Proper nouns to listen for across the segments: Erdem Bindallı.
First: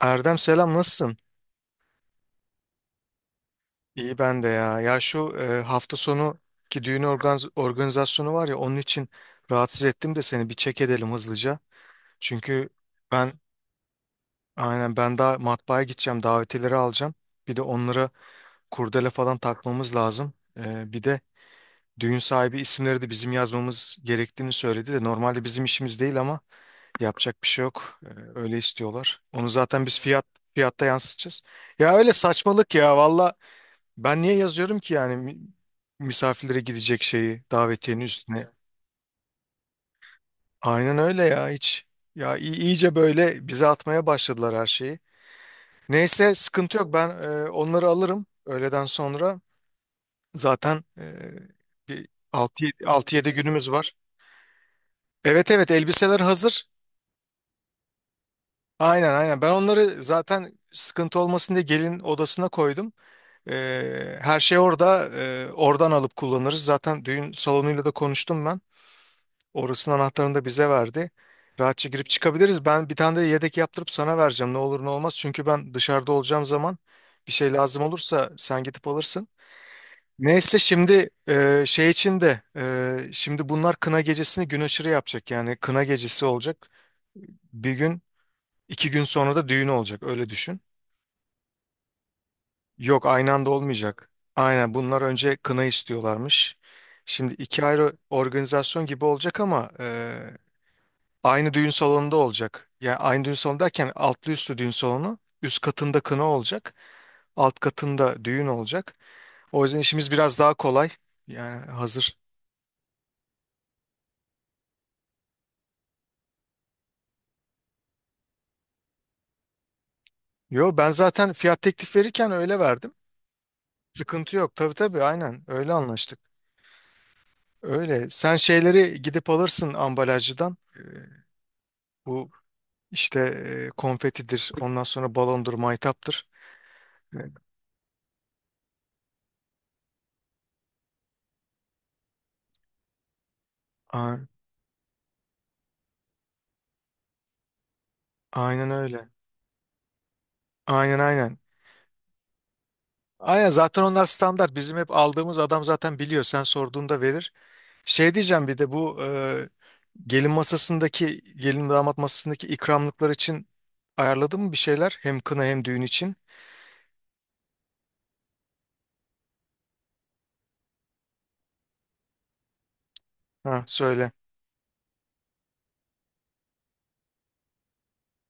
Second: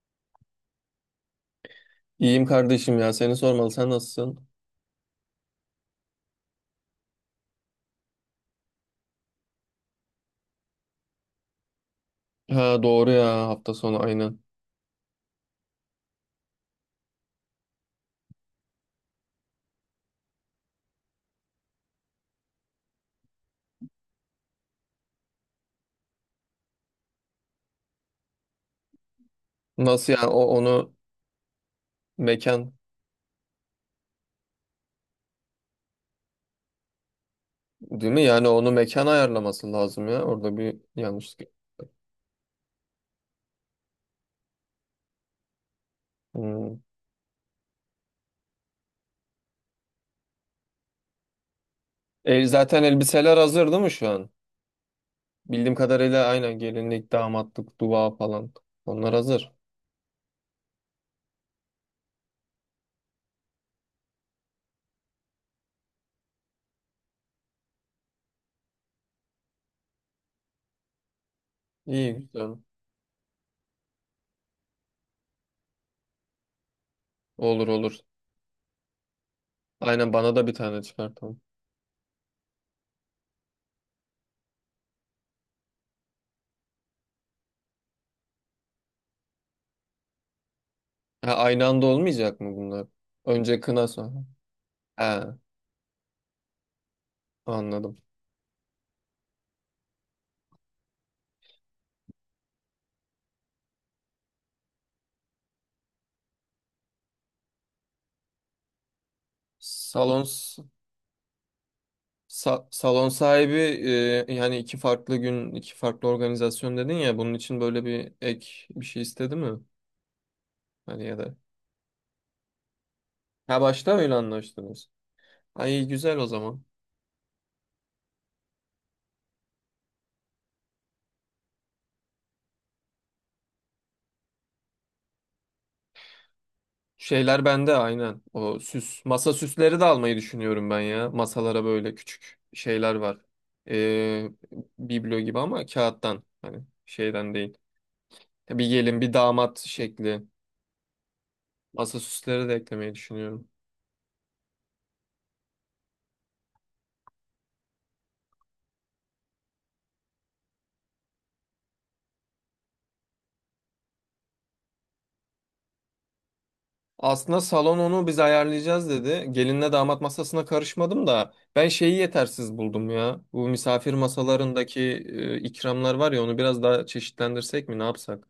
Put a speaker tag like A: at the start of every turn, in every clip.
A: Erdem, selam, nasılsın?
B: İyiyim kardeşim, ya seni sormalı, sen
A: İyi ben de
B: nasılsın?
A: ya. Ya şu hafta sonu ki düğün organizasyonu var ya, onun için rahatsız ettim de seni bir çek edelim hızlıca. Çünkü
B: Ha doğru
A: ben
B: ya, hafta sonu aynen.
A: aynen ben daha matbaaya gideceğim, davetileri alacağım. Bir de onlara kurdele falan takmamız lazım. Bir de düğün sahibi isimleri de bizim yazmamız gerektiğini söyledi de normalde bizim işimiz değil ama yapacak bir şey yok. Öyle istiyorlar. Onu zaten biz
B: Nasıl
A: fiyat
B: yani, o
A: fiyatta
B: onu
A: yansıtacağız. Ya öyle
B: mekan
A: saçmalık ya, valla. Ben niye yazıyorum ki yani misafirlere gidecek şeyi davetiyenin
B: değil mi? Yani
A: üstüne?
B: onu mekan ayarlaması lazım, ya orada bir
A: Aynen öyle ya,
B: yanlışlık.
A: hiç. Ya iyice böyle bize atmaya başladılar her şeyi. Neyse,
B: Hmm.
A: sıkıntı yok, ben onları alırım öğleden sonra. Zaten bir
B: Zaten
A: 6-7
B: elbiseler
A: günümüz
B: hazır değil mi
A: var.
B: şu an?
A: Evet evet,
B: Bildiğim
A: elbiseler
B: kadarıyla aynen,
A: hazır.
B: gelinlik, damatlık, dua falan
A: Aynen
B: onlar
A: aynen, ben
B: hazır.
A: onları zaten sıkıntı olmasın diye gelin odasına koydum. Her şey orada, oradan alıp kullanırız. Zaten düğün salonuyla da konuştum ben. Orasının anahtarını da bize verdi. Rahatça girip
B: İyi güzel.
A: çıkabiliriz. Ben bir tane de yedek yaptırıp sana vereceğim. Ne olur ne olmaz. Çünkü ben dışarıda olacağım zaman bir şey
B: Olur
A: lazım
B: olur.
A: olursa sen gidip alırsın.
B: Aynen, bana da bir
A: Neyse,
B: tane
A: şimdi
B: çıkartalım.
A: şey için de şimdi bunlar kına gecesini gün aşırı yapacak. Yani kına gecesi olacak. Bir gün iki gün sonra da düğün olacak. Öyle düşün.
B: Ha, aynı anda olmayacak mı bunlar?
A: Yok, aynı anda
B: Önce kına,
A: olmayacak.
B: sonra.
A: Aynen, bunlar önce
B: Ha,
A: kına istiyorlarmış. Şimdi iki ayrı
B: anladım.
A: organizasyon gibi olacak ama aynı düğün salonunda olacak. Yani aynı düğün salonu derken altlı üstlü düğün salonu. Üst katında kına olacak. Alt katında düğün olacak. O yüzden işimiz
B: Salon
A: biraz daha kolay. Yani hazır.
B: salon sahibi, yani iki farklı gün, iki farklı organizasyon dedin ya, bunun için böyle bir ek bir şey istedi mi?
A: Yo, ben
B: Hani ya
A: zaten
B: da,
A: fiyat teklif verirken öyle verdim.
B: ha, başta öyle
A: Sıkıntı yok. Tabii
B: anlaştınız.
A: tabii, aynen öyle
B: Ay güzel
A: anlaştık.
B: o zaman.
A: Öyle. Sen şeyleri gidip alırsın ambalajcıdan. Bu işte konfetidir. Ondan sonra balondur, maytaptır. Evet.
B: Şeyler bende aynen. O süs, masa süsleri de almayı düşünüyorum ben ya. Masalara böyle küçük şeyler var.
A: A-
B: E, Biblo gibi ama kağıttan, hani şeyden değil. Bir
A: Aynen
B: gelin
A: öyle.
B: bir damat şekli,
A: Aynen aynen.
B: masa süsleri de eklemeyi düşünüyorum.
A: Aynen, zaten onlar standart. Bizim hep aldığımız adam zaten biliyor. Sen sorduğunda verir. Şey diyeceğim, bir de bu gelin damat masasındaki ikramlıklar için ayarladın mı bir şeyler? Hem kına hem düğün için.
B: Aslında salon onu biz ayarlayacağız dedi. Gelinle damat masasına karışmadım da ben şeyi yetersiz buldum ya. Bu
A: Ha,
B: misafir
A: söyle.
B: masalarındaki ikramlar var ya, onu biraz daha çeşitlendirsek mi, ne yapsak?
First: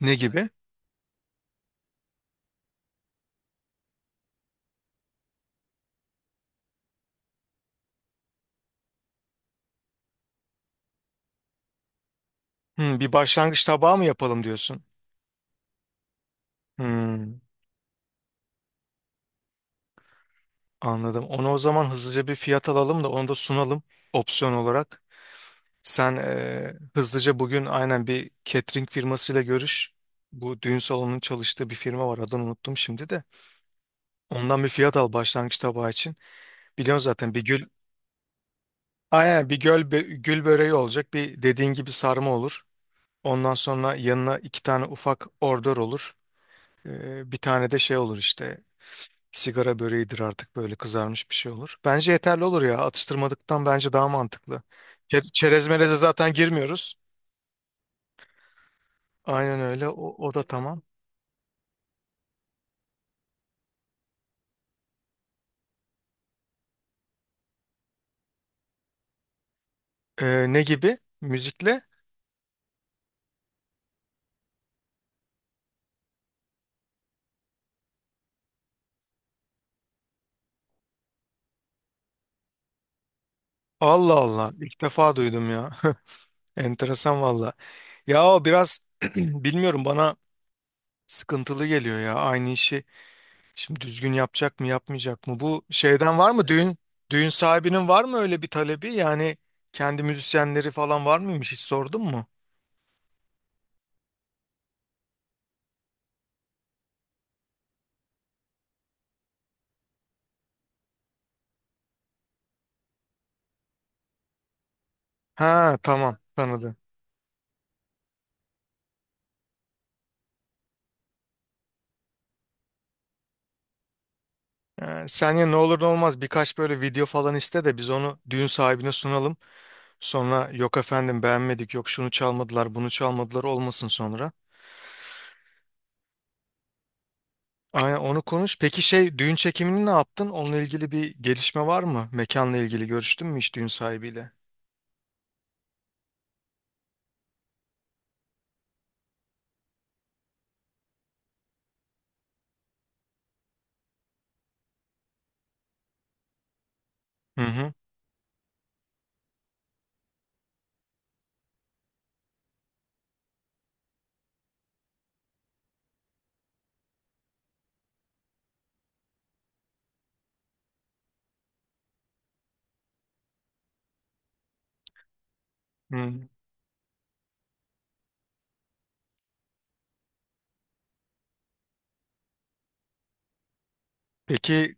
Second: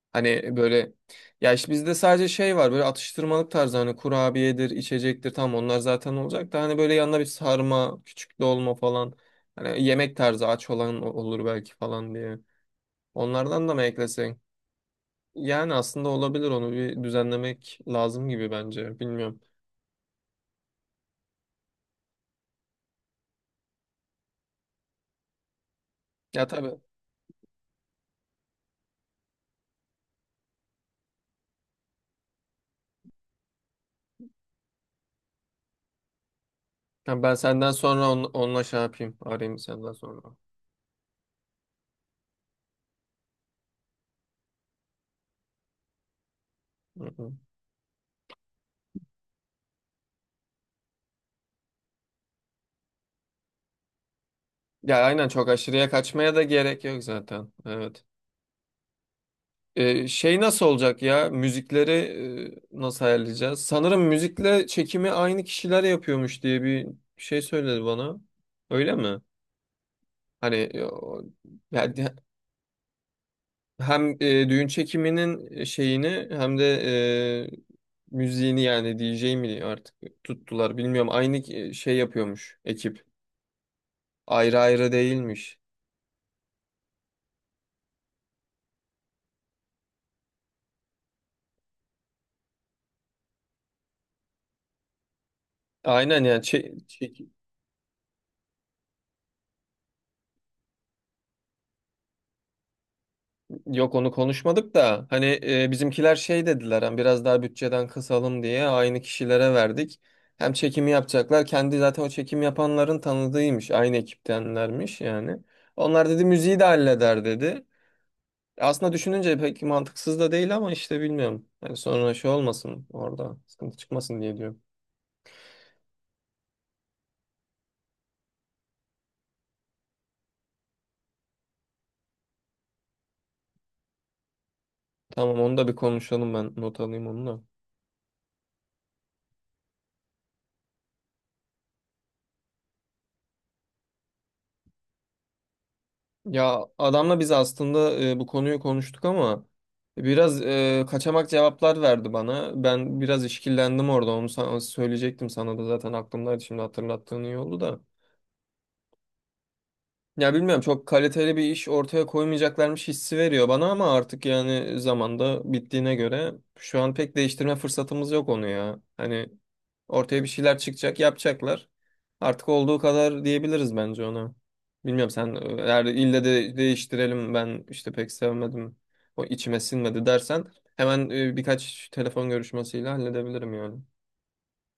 A: Ne gibi?
B: Hani böyle, ya işte bizde sadece şey var, böyle atıştırmalık tarzı, hani kurabiyedir, içecektir, tam onlar zaten olacak da hani böyle yanına bir sarma, küçük dolma falan. Hani yemek tarzı, aç olan olur belki falan diye.
A: Bir başlangıç
B: Onlardan da mı
A: tabağı mı
B: eklesek?
A: yapalım diyorsun?
B: Yani aslında olabilir, onu bir
A: Hmm,
B: düzenlemek lazım gibi bence. Bilmiyorum.
A: anladım. Onu o zaman hızlıca bir fiyat alalım da onu da sunalım opsiyon olarak. Sen
B: Ya tabii.
A: hızlıca bugün aynen bir catering firmasıyla görüş. Bu düğün salonunun çalıştığı bir firma var. Adını unuttum şimdi de. Ondan bir fiyat al başlangıç tabağı için. Biliyorsun
B: Ya
A: zaten
B: ben
A: bir gül
B: senden sonra onunla şey yapayım.
A: aynen
B: Arayayım
A: bir
B: senden sonra.
A: gül böreği olacak. Bir, dediğin gibi sarma olur. Ondan sonra yanına iki tane ufak ordör olur.
B: Hı hı.
A: Bir tane de şey olur işte, sigara böreğidir artık, böyle kızarmış bir şey olur. Bence yeterli olur ya, atıştırmadıktan bence daha mantıklı.
B: Ya aynen, çok
A: Çerez
B: aşırıya
A: meleze zaten
B: kaçmaya da gerek
A: girmiyoruz.
B: yok zaten. Evet.
A: Aynen öyle, o
B: Şey
A: da
B: nasıl
A: tamam.
B: olacak ya? Müzikleri nasıl ayarlayacağız? Sanırım müzikle çekimi aynı kişiler yapıyormuş diye bir şey söyledi bana. Öyle mi? Hani
A: Ne gibi? Müzikle?
B: yani hem düğün çekiminin şeyini hem de e, müziğini, yani DJ mi artık tuttular bilmiyorum. Şey yapıyormuş ekip.
A: Allah Allah,
B: Ayrı
A: ilk
B: ayrı
A: defa duydum
B: değilmiş.
A: ya. Enteresan valla. Ya o biraz bilmiyorum, bana sıkıntılı geliyor ya aynı işi. Şimdi düzgün yapacak mı yapmayacak mı? Bu şeyden
B: Aynen
A: var
B: yani
A: mı, düğün düğün sahibinin var mı öyle bir talebi? Yani kendi müzisyenleri falan var mıymış, hiç sordun mu?
B: yok, onu konuşmadık da hani bizimkiler şey dediler, hani biraz daha bütçeden kısalım diye aynı kişilere verdik. Hem çekimi yapacaklar, kendi zaten o çekim yapanların tanıdığıymış, aynı ekiptenlermiş yani.
A: Ha
B: Onlar
A: tamam,
B: dedi müziği de
A: tanıdım.
B: halleder dedi. Aslında düşününce pek mantıksız da değil ama işte bilmiyorum. Yani sonra şey olmasın, orada sıkıntı çıkmasın diye diyorum.
A: Sen, ya ne olur ne olmaz, birkaç böyle video falan iste de biz onu düğün sahibine sunalım. Sonra yok efendim beğenmedik, yok şunu çalmadılar bunu çalmadılar, olmasın sonra.
B: Tamam, onu da bir konuşalım, ben not alayım onu da.
A: Aynen, onu konuş. Peki şey, düğün çekimini ne yaptın? Onunla ilgili bir gelişme var mı? Mekanla ilgili görüştün mü hiç düğün sahibiyle?
B: Ya adamla biz aslında bu konuyu konuştuk ama biraz kaçamak cevaplar verdi bana. Ben biraz işkillendim orada. Onu sana söyleyecektim, sana da zaten aklımdaydı, şimdi hatırlattığın iyi
A: Hı
B: oldu
A: hı.
B: da. Ya bilmiyorum, çok kaliteli bir iş ortaya koymayacaklarmış hissi veriyor bana ama artık yani zamanda bittiğine göre şu an pek değiştirme fırsatımız yok onu ya. Hani ortaya bir şeyler çıkacak, yapacaklar. Artık olduğu kadar diyebiliriz bence ona. Bilmiyorum, sen eğer ille
A: Hı.
B: de değiştirelim, ben işte pek sevmedim, o içime sinmedi dersen hemen birkaç telefon görüşmesiyle halledebilirim yani.
A: Peki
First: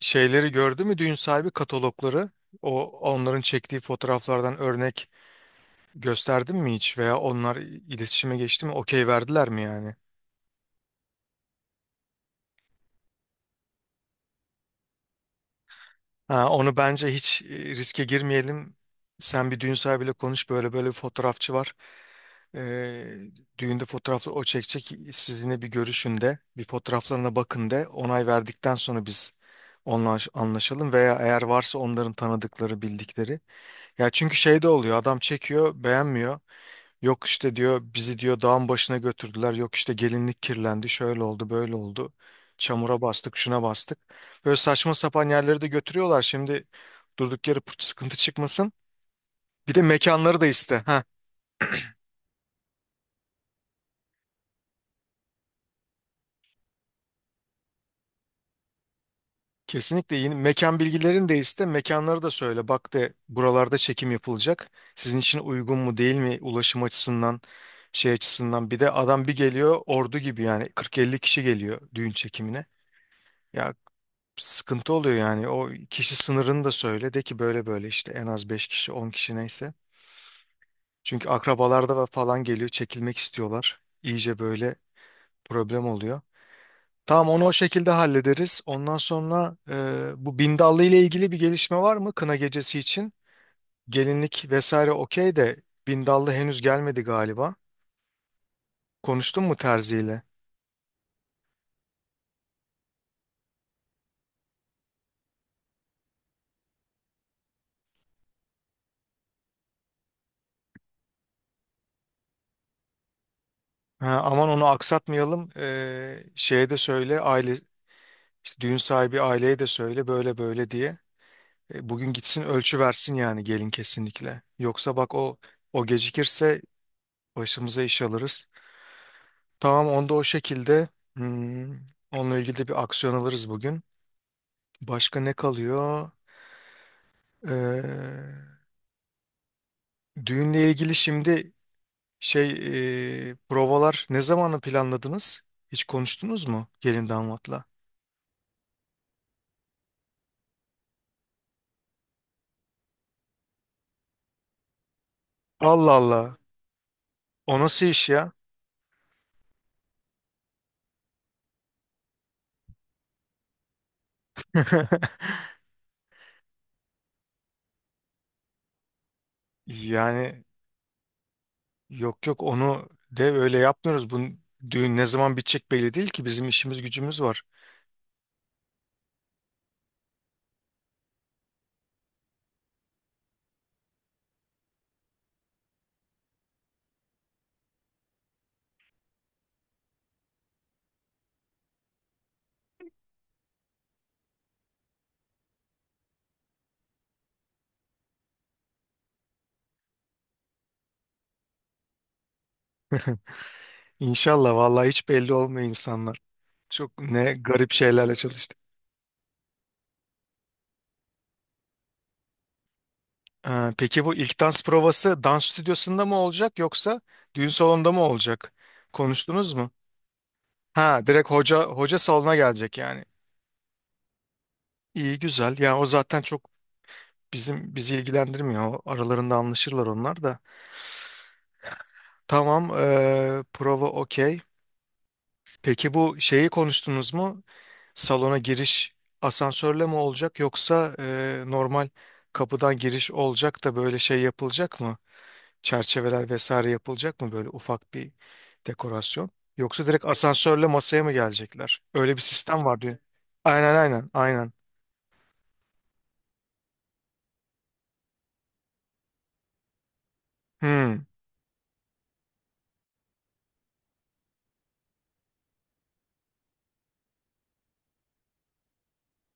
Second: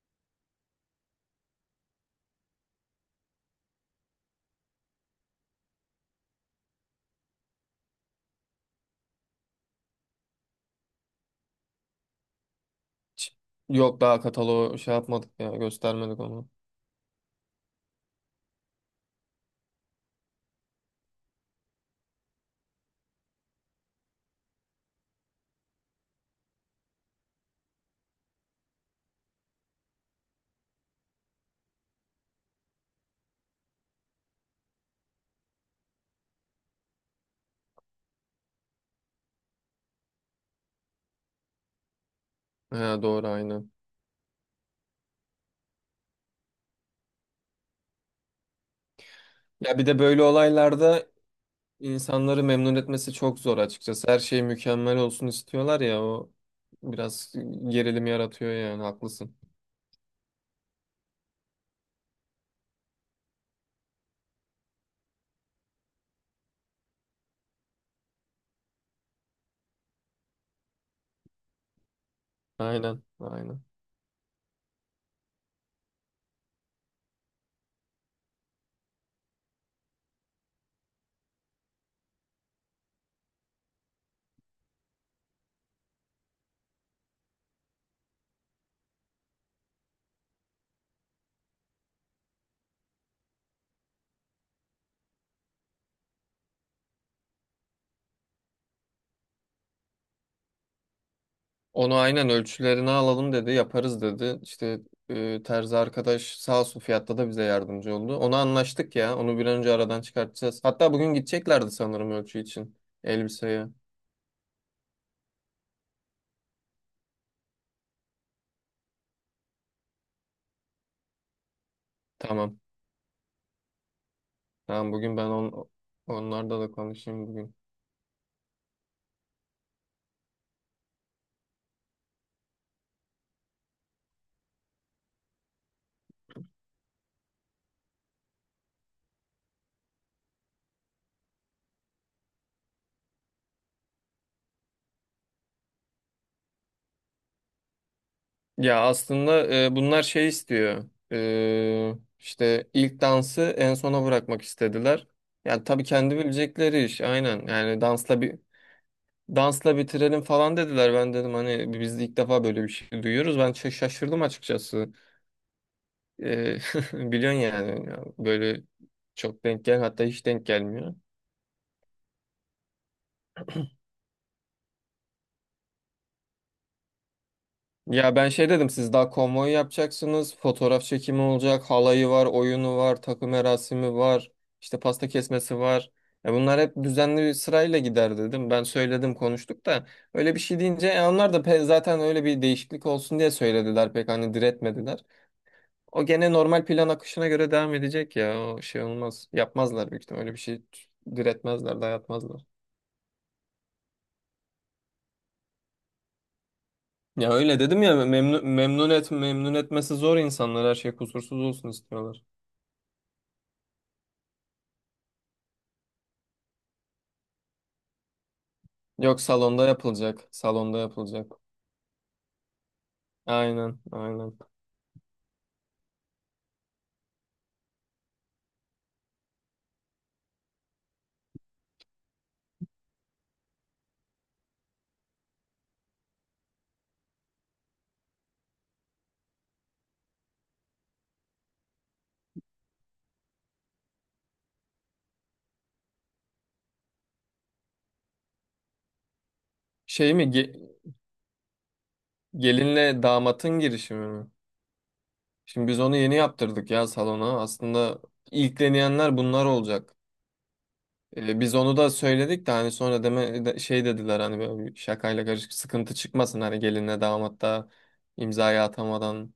A: şeyleri gördü mü düğün sahibi, katalogları? O, onların çektiği fotoğraflardan örnek gösterdin mi hiç veya onlar iletişime geçti mi? Okey verdiler mi yani?
B: Hiç- Yok, daha kataloğu şey yapmadık ya, göstermedik
A: Ha,
B: onu.
A: onu bence hiç riske girmeyelim. Sen bir düğün sahibiyle konuş, böyle böyle bir fotoğrafçı var. Ee, düğünde fotoğrafları o çekecek. Sizinle bir görüşün de bir, fotoğraflarına bakın de, onay verdikten sonra biz onunla anlaşalım veya eğer varsa onların tanıdıkları bildikleri. Ya çünkü şey de oluyor, adam çekiyor, beğenmiyor. Yok işte diyor, bizi diyor dağın başına götürdüler. Yok işte gelinlik kirlendi. Şöyle oldu, böyle oldu.
B: He,
A: Çamura
B: doğru
A: bastık, şuna
B: aynen.
A: bastık. Böyle saçma sapan yerleri de götürüyorlar. Şimdi durduk yere sıkıntı çıkmasın. Bir
B: Ya
A: de
B: bir de böyle
A: mekanları da iste. Ha,
B: olaylarda insanları memnun etmesi çok zor açıkçası. Her şey mükemmel olsun istiyorlar ya, o biraz gerilim yaratıyor yani, haklısın.
A: kesinlikle yeni mekan bilgilerini de iste. Mekanları da söyle. Bak, de buralarda çekim yapılacak. Sizin için uygun mu değil mi, ulaşım açısından, şey açısından. Bir de adam bir geliyor ordu gibi yani 40-50 kişi geliyor düğün çekimine.
B: Aynen aynen.
A: Ya sıkıntı oluyor yani. O kişi sınırını da söyle. De ki böyle böyle işte en az 5 kişi 10 kişi neyse. Çünkü akrabalarda ve falan geliyor, çekilmek istiyorlar. İyice böyle problem oluyor. Tamam, onu o şekilde hallederiz. Ondan sonra bu Bindallı ile ilgili bir gelişme var mı, kına gecesi için? Gelinlik vesaire okey de, Bindallı henüz gelmedi galiba. Konuştun mu Terzi ile?
B: Onu aynen ölçülerini alalım dedi, yaparız dedi. İşte terzi arkadaş sağ olsun, fiyatta da bize yardımcı oldu. Onu anlaştık ya. Onu bir an önce aradan çıkartacağız. Hatta bugün gideceklerdi sanırım ölçü için elbiseye.
A: Ha, aman onu aksatmayalım. Şeye de söyle, aile işte düğün sahibi aileye de söyle böyle böyle diye. Bugün gitsin,
B: Tamam.
A: ölçü versin yani gelin, kesinlikle.
B: Tamam,
A: Yoksa bak,
B: bugün ben
A: o o
B: onlarla
A: gecikirse
B: da konuşayım bugün.
A: başımıza iş alırız. Tamam, onda o şekilde, hmm, onunla ilgili de bir aksiyon alırız bugün. Başka ne kalıyor? Ee, düğünle ilgili şimdi şey, provalar ne zamanı planladınız? Hiç konuştunuz mu gelin damatla?
B: Ya aslında bunlar şey istiyor. E, işte ilk dansı en sona bırakmak istediler. Yani tabii
A: Allah
B: kendi
A: Allah.
B: bilecekleri iş, aynen.
A: O nasıl iş ya?
B: Dansla bitirelim falan dediler. Ben dedim hani biz de ilk defa böyle bir şey duyuyoruz. Ben şaşırdım açıkçası. Ee, biliyorsun yani böyle çok denk gel, hatta hiç
A: Yani
B: denk gelmiyor.
A: yok yok, onu de öyle yapmıyoruz. Bu düğün ne zaman bitecek belli değil ki, bizim işimiz gücümüz var.
B: Ya ben şey dedim, siz daha konvoy yapacaksınız. Fotoğraf çekimi olacak. Halayı var, oyunu var, takı merasimi var, işte pasta kesmesi var. Ya bunlar hep düzenli bir sırayla gider dedim. Ben söyledim, konuştuk da öyle bir şey deyince onlar da zaten öyle bir değişiklik olsun diye söylediler, pek hani diretmediler. O gene normal plan akışına göre devam edecek ya. O şey olmaz. Yapmazlar büyük ihtimalle. Öyle bir şey diretmezler, dayatmazlar.
A: İnşallah, vallahi hiç belli olmuyor insanlar. Çok ne
B: Ya öyle
A: garip
B: dedim ya,
A: şeylerle
B: memnun,
A: çalıştık.
B: memnun et, memnun etmesi zor insanlar, her şey kusursuz olsun istiyorlar.
A: Peki bu ilk dans provası dans stüdyosunda mı olacak yoksa düğün salonunda mı olacak?
B: Yok,
A: Konuştunuz
B: salonda
A: mu?
B: yapılacak. Salonda
A: Ha, direkt
B: yapılacak.
A: hoca salona gelecek yani.
B: Aynen, aynen.
A: İyi güzel. Yani o zaten çok bizi ilgilendirmiyor. O aralarında anlaşırlar onlar da. Tamam, prova okey. Peki bu şeyi konuştunuz mu? Salona giriş asansörle mi olacak yoksa normal kapıdan giriş olacak da böyle şey yapılacak mı? Çerçeveler vesaire yapılacak mı, böyle ufak bir dekorasyon? Yoksa direkt
B: Şey mi ge-
A: asansörle masaya mı gelecekler? Öyle bir sistem var diyor.
B: Gelinle damatın
A: Aynen
B: girişimi
A: aynen
B: mi?
A: aynen.
B: Şimdi biz onu yeni yaptırdık ya salona. Aslında ilkleneyenler bunlar olacak.
A: Hmm,
B: Biz onu da söyledik de hani sonra deme, şey dediler hani böyle bir şakayla karışık sıkıntı çıkmasın, hani gelinle damat da imzayı atamadan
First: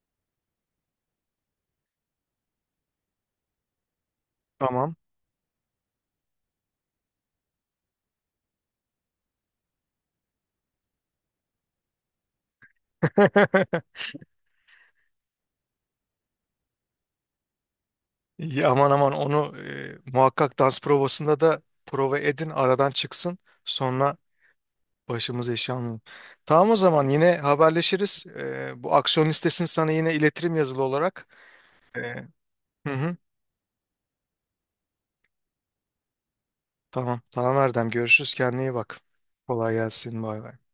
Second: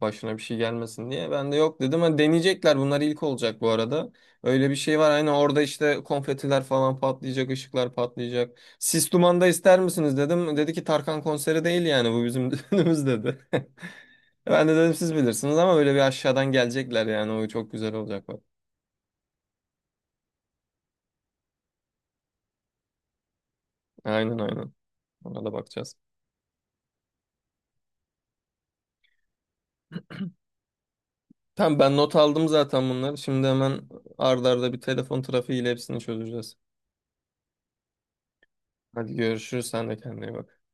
B: başına bir şey gelmesin diye. Ben de yok dedim. Hani deneyecekler, bunlar ilk olacak bu arada. Öyle bir
A: tamam.
B: şey var. Hani orada işte konfetiler falan patlayacak, ışıklar patlayacak. Sis Duman'da ister misiniz dedim. Dedi ki Tarkan konseri değil yani bu bizim düğünümüz dedi. Ben de dedim siz bilirsiniz ama böyle bir aşağıdan gelecekler, yani o çok güzel olacak bak.
A: İyi, aman aman onu muhakkak dans provasında da prova edin, aradan çıksın. Sonra
B: Aynen aynen. Ona
A: başımız
B: da
A: eşya
B: bakacağız.
A: almayalım. Tamam o zaman, yine haberleşiriz. Bu aksiyon listesini sana yine iletirim yazılı olarak.
B: Tamam, ben
A: Ee,
B: not aldım zaten
A: hı hı,
B: bunları. Şimdi hemen ardarda bir telefon trafiğiyle hepsini çözeceğiz.
A: tamam. Tamam Erdem. Görüşürüz. Kendine iyi bak.
B: Hadi görüşürüz.
A: Kolay
B: Sen de
A: gelsin.
B: kendine iyi
A: Bay
B: bak.
A: bay.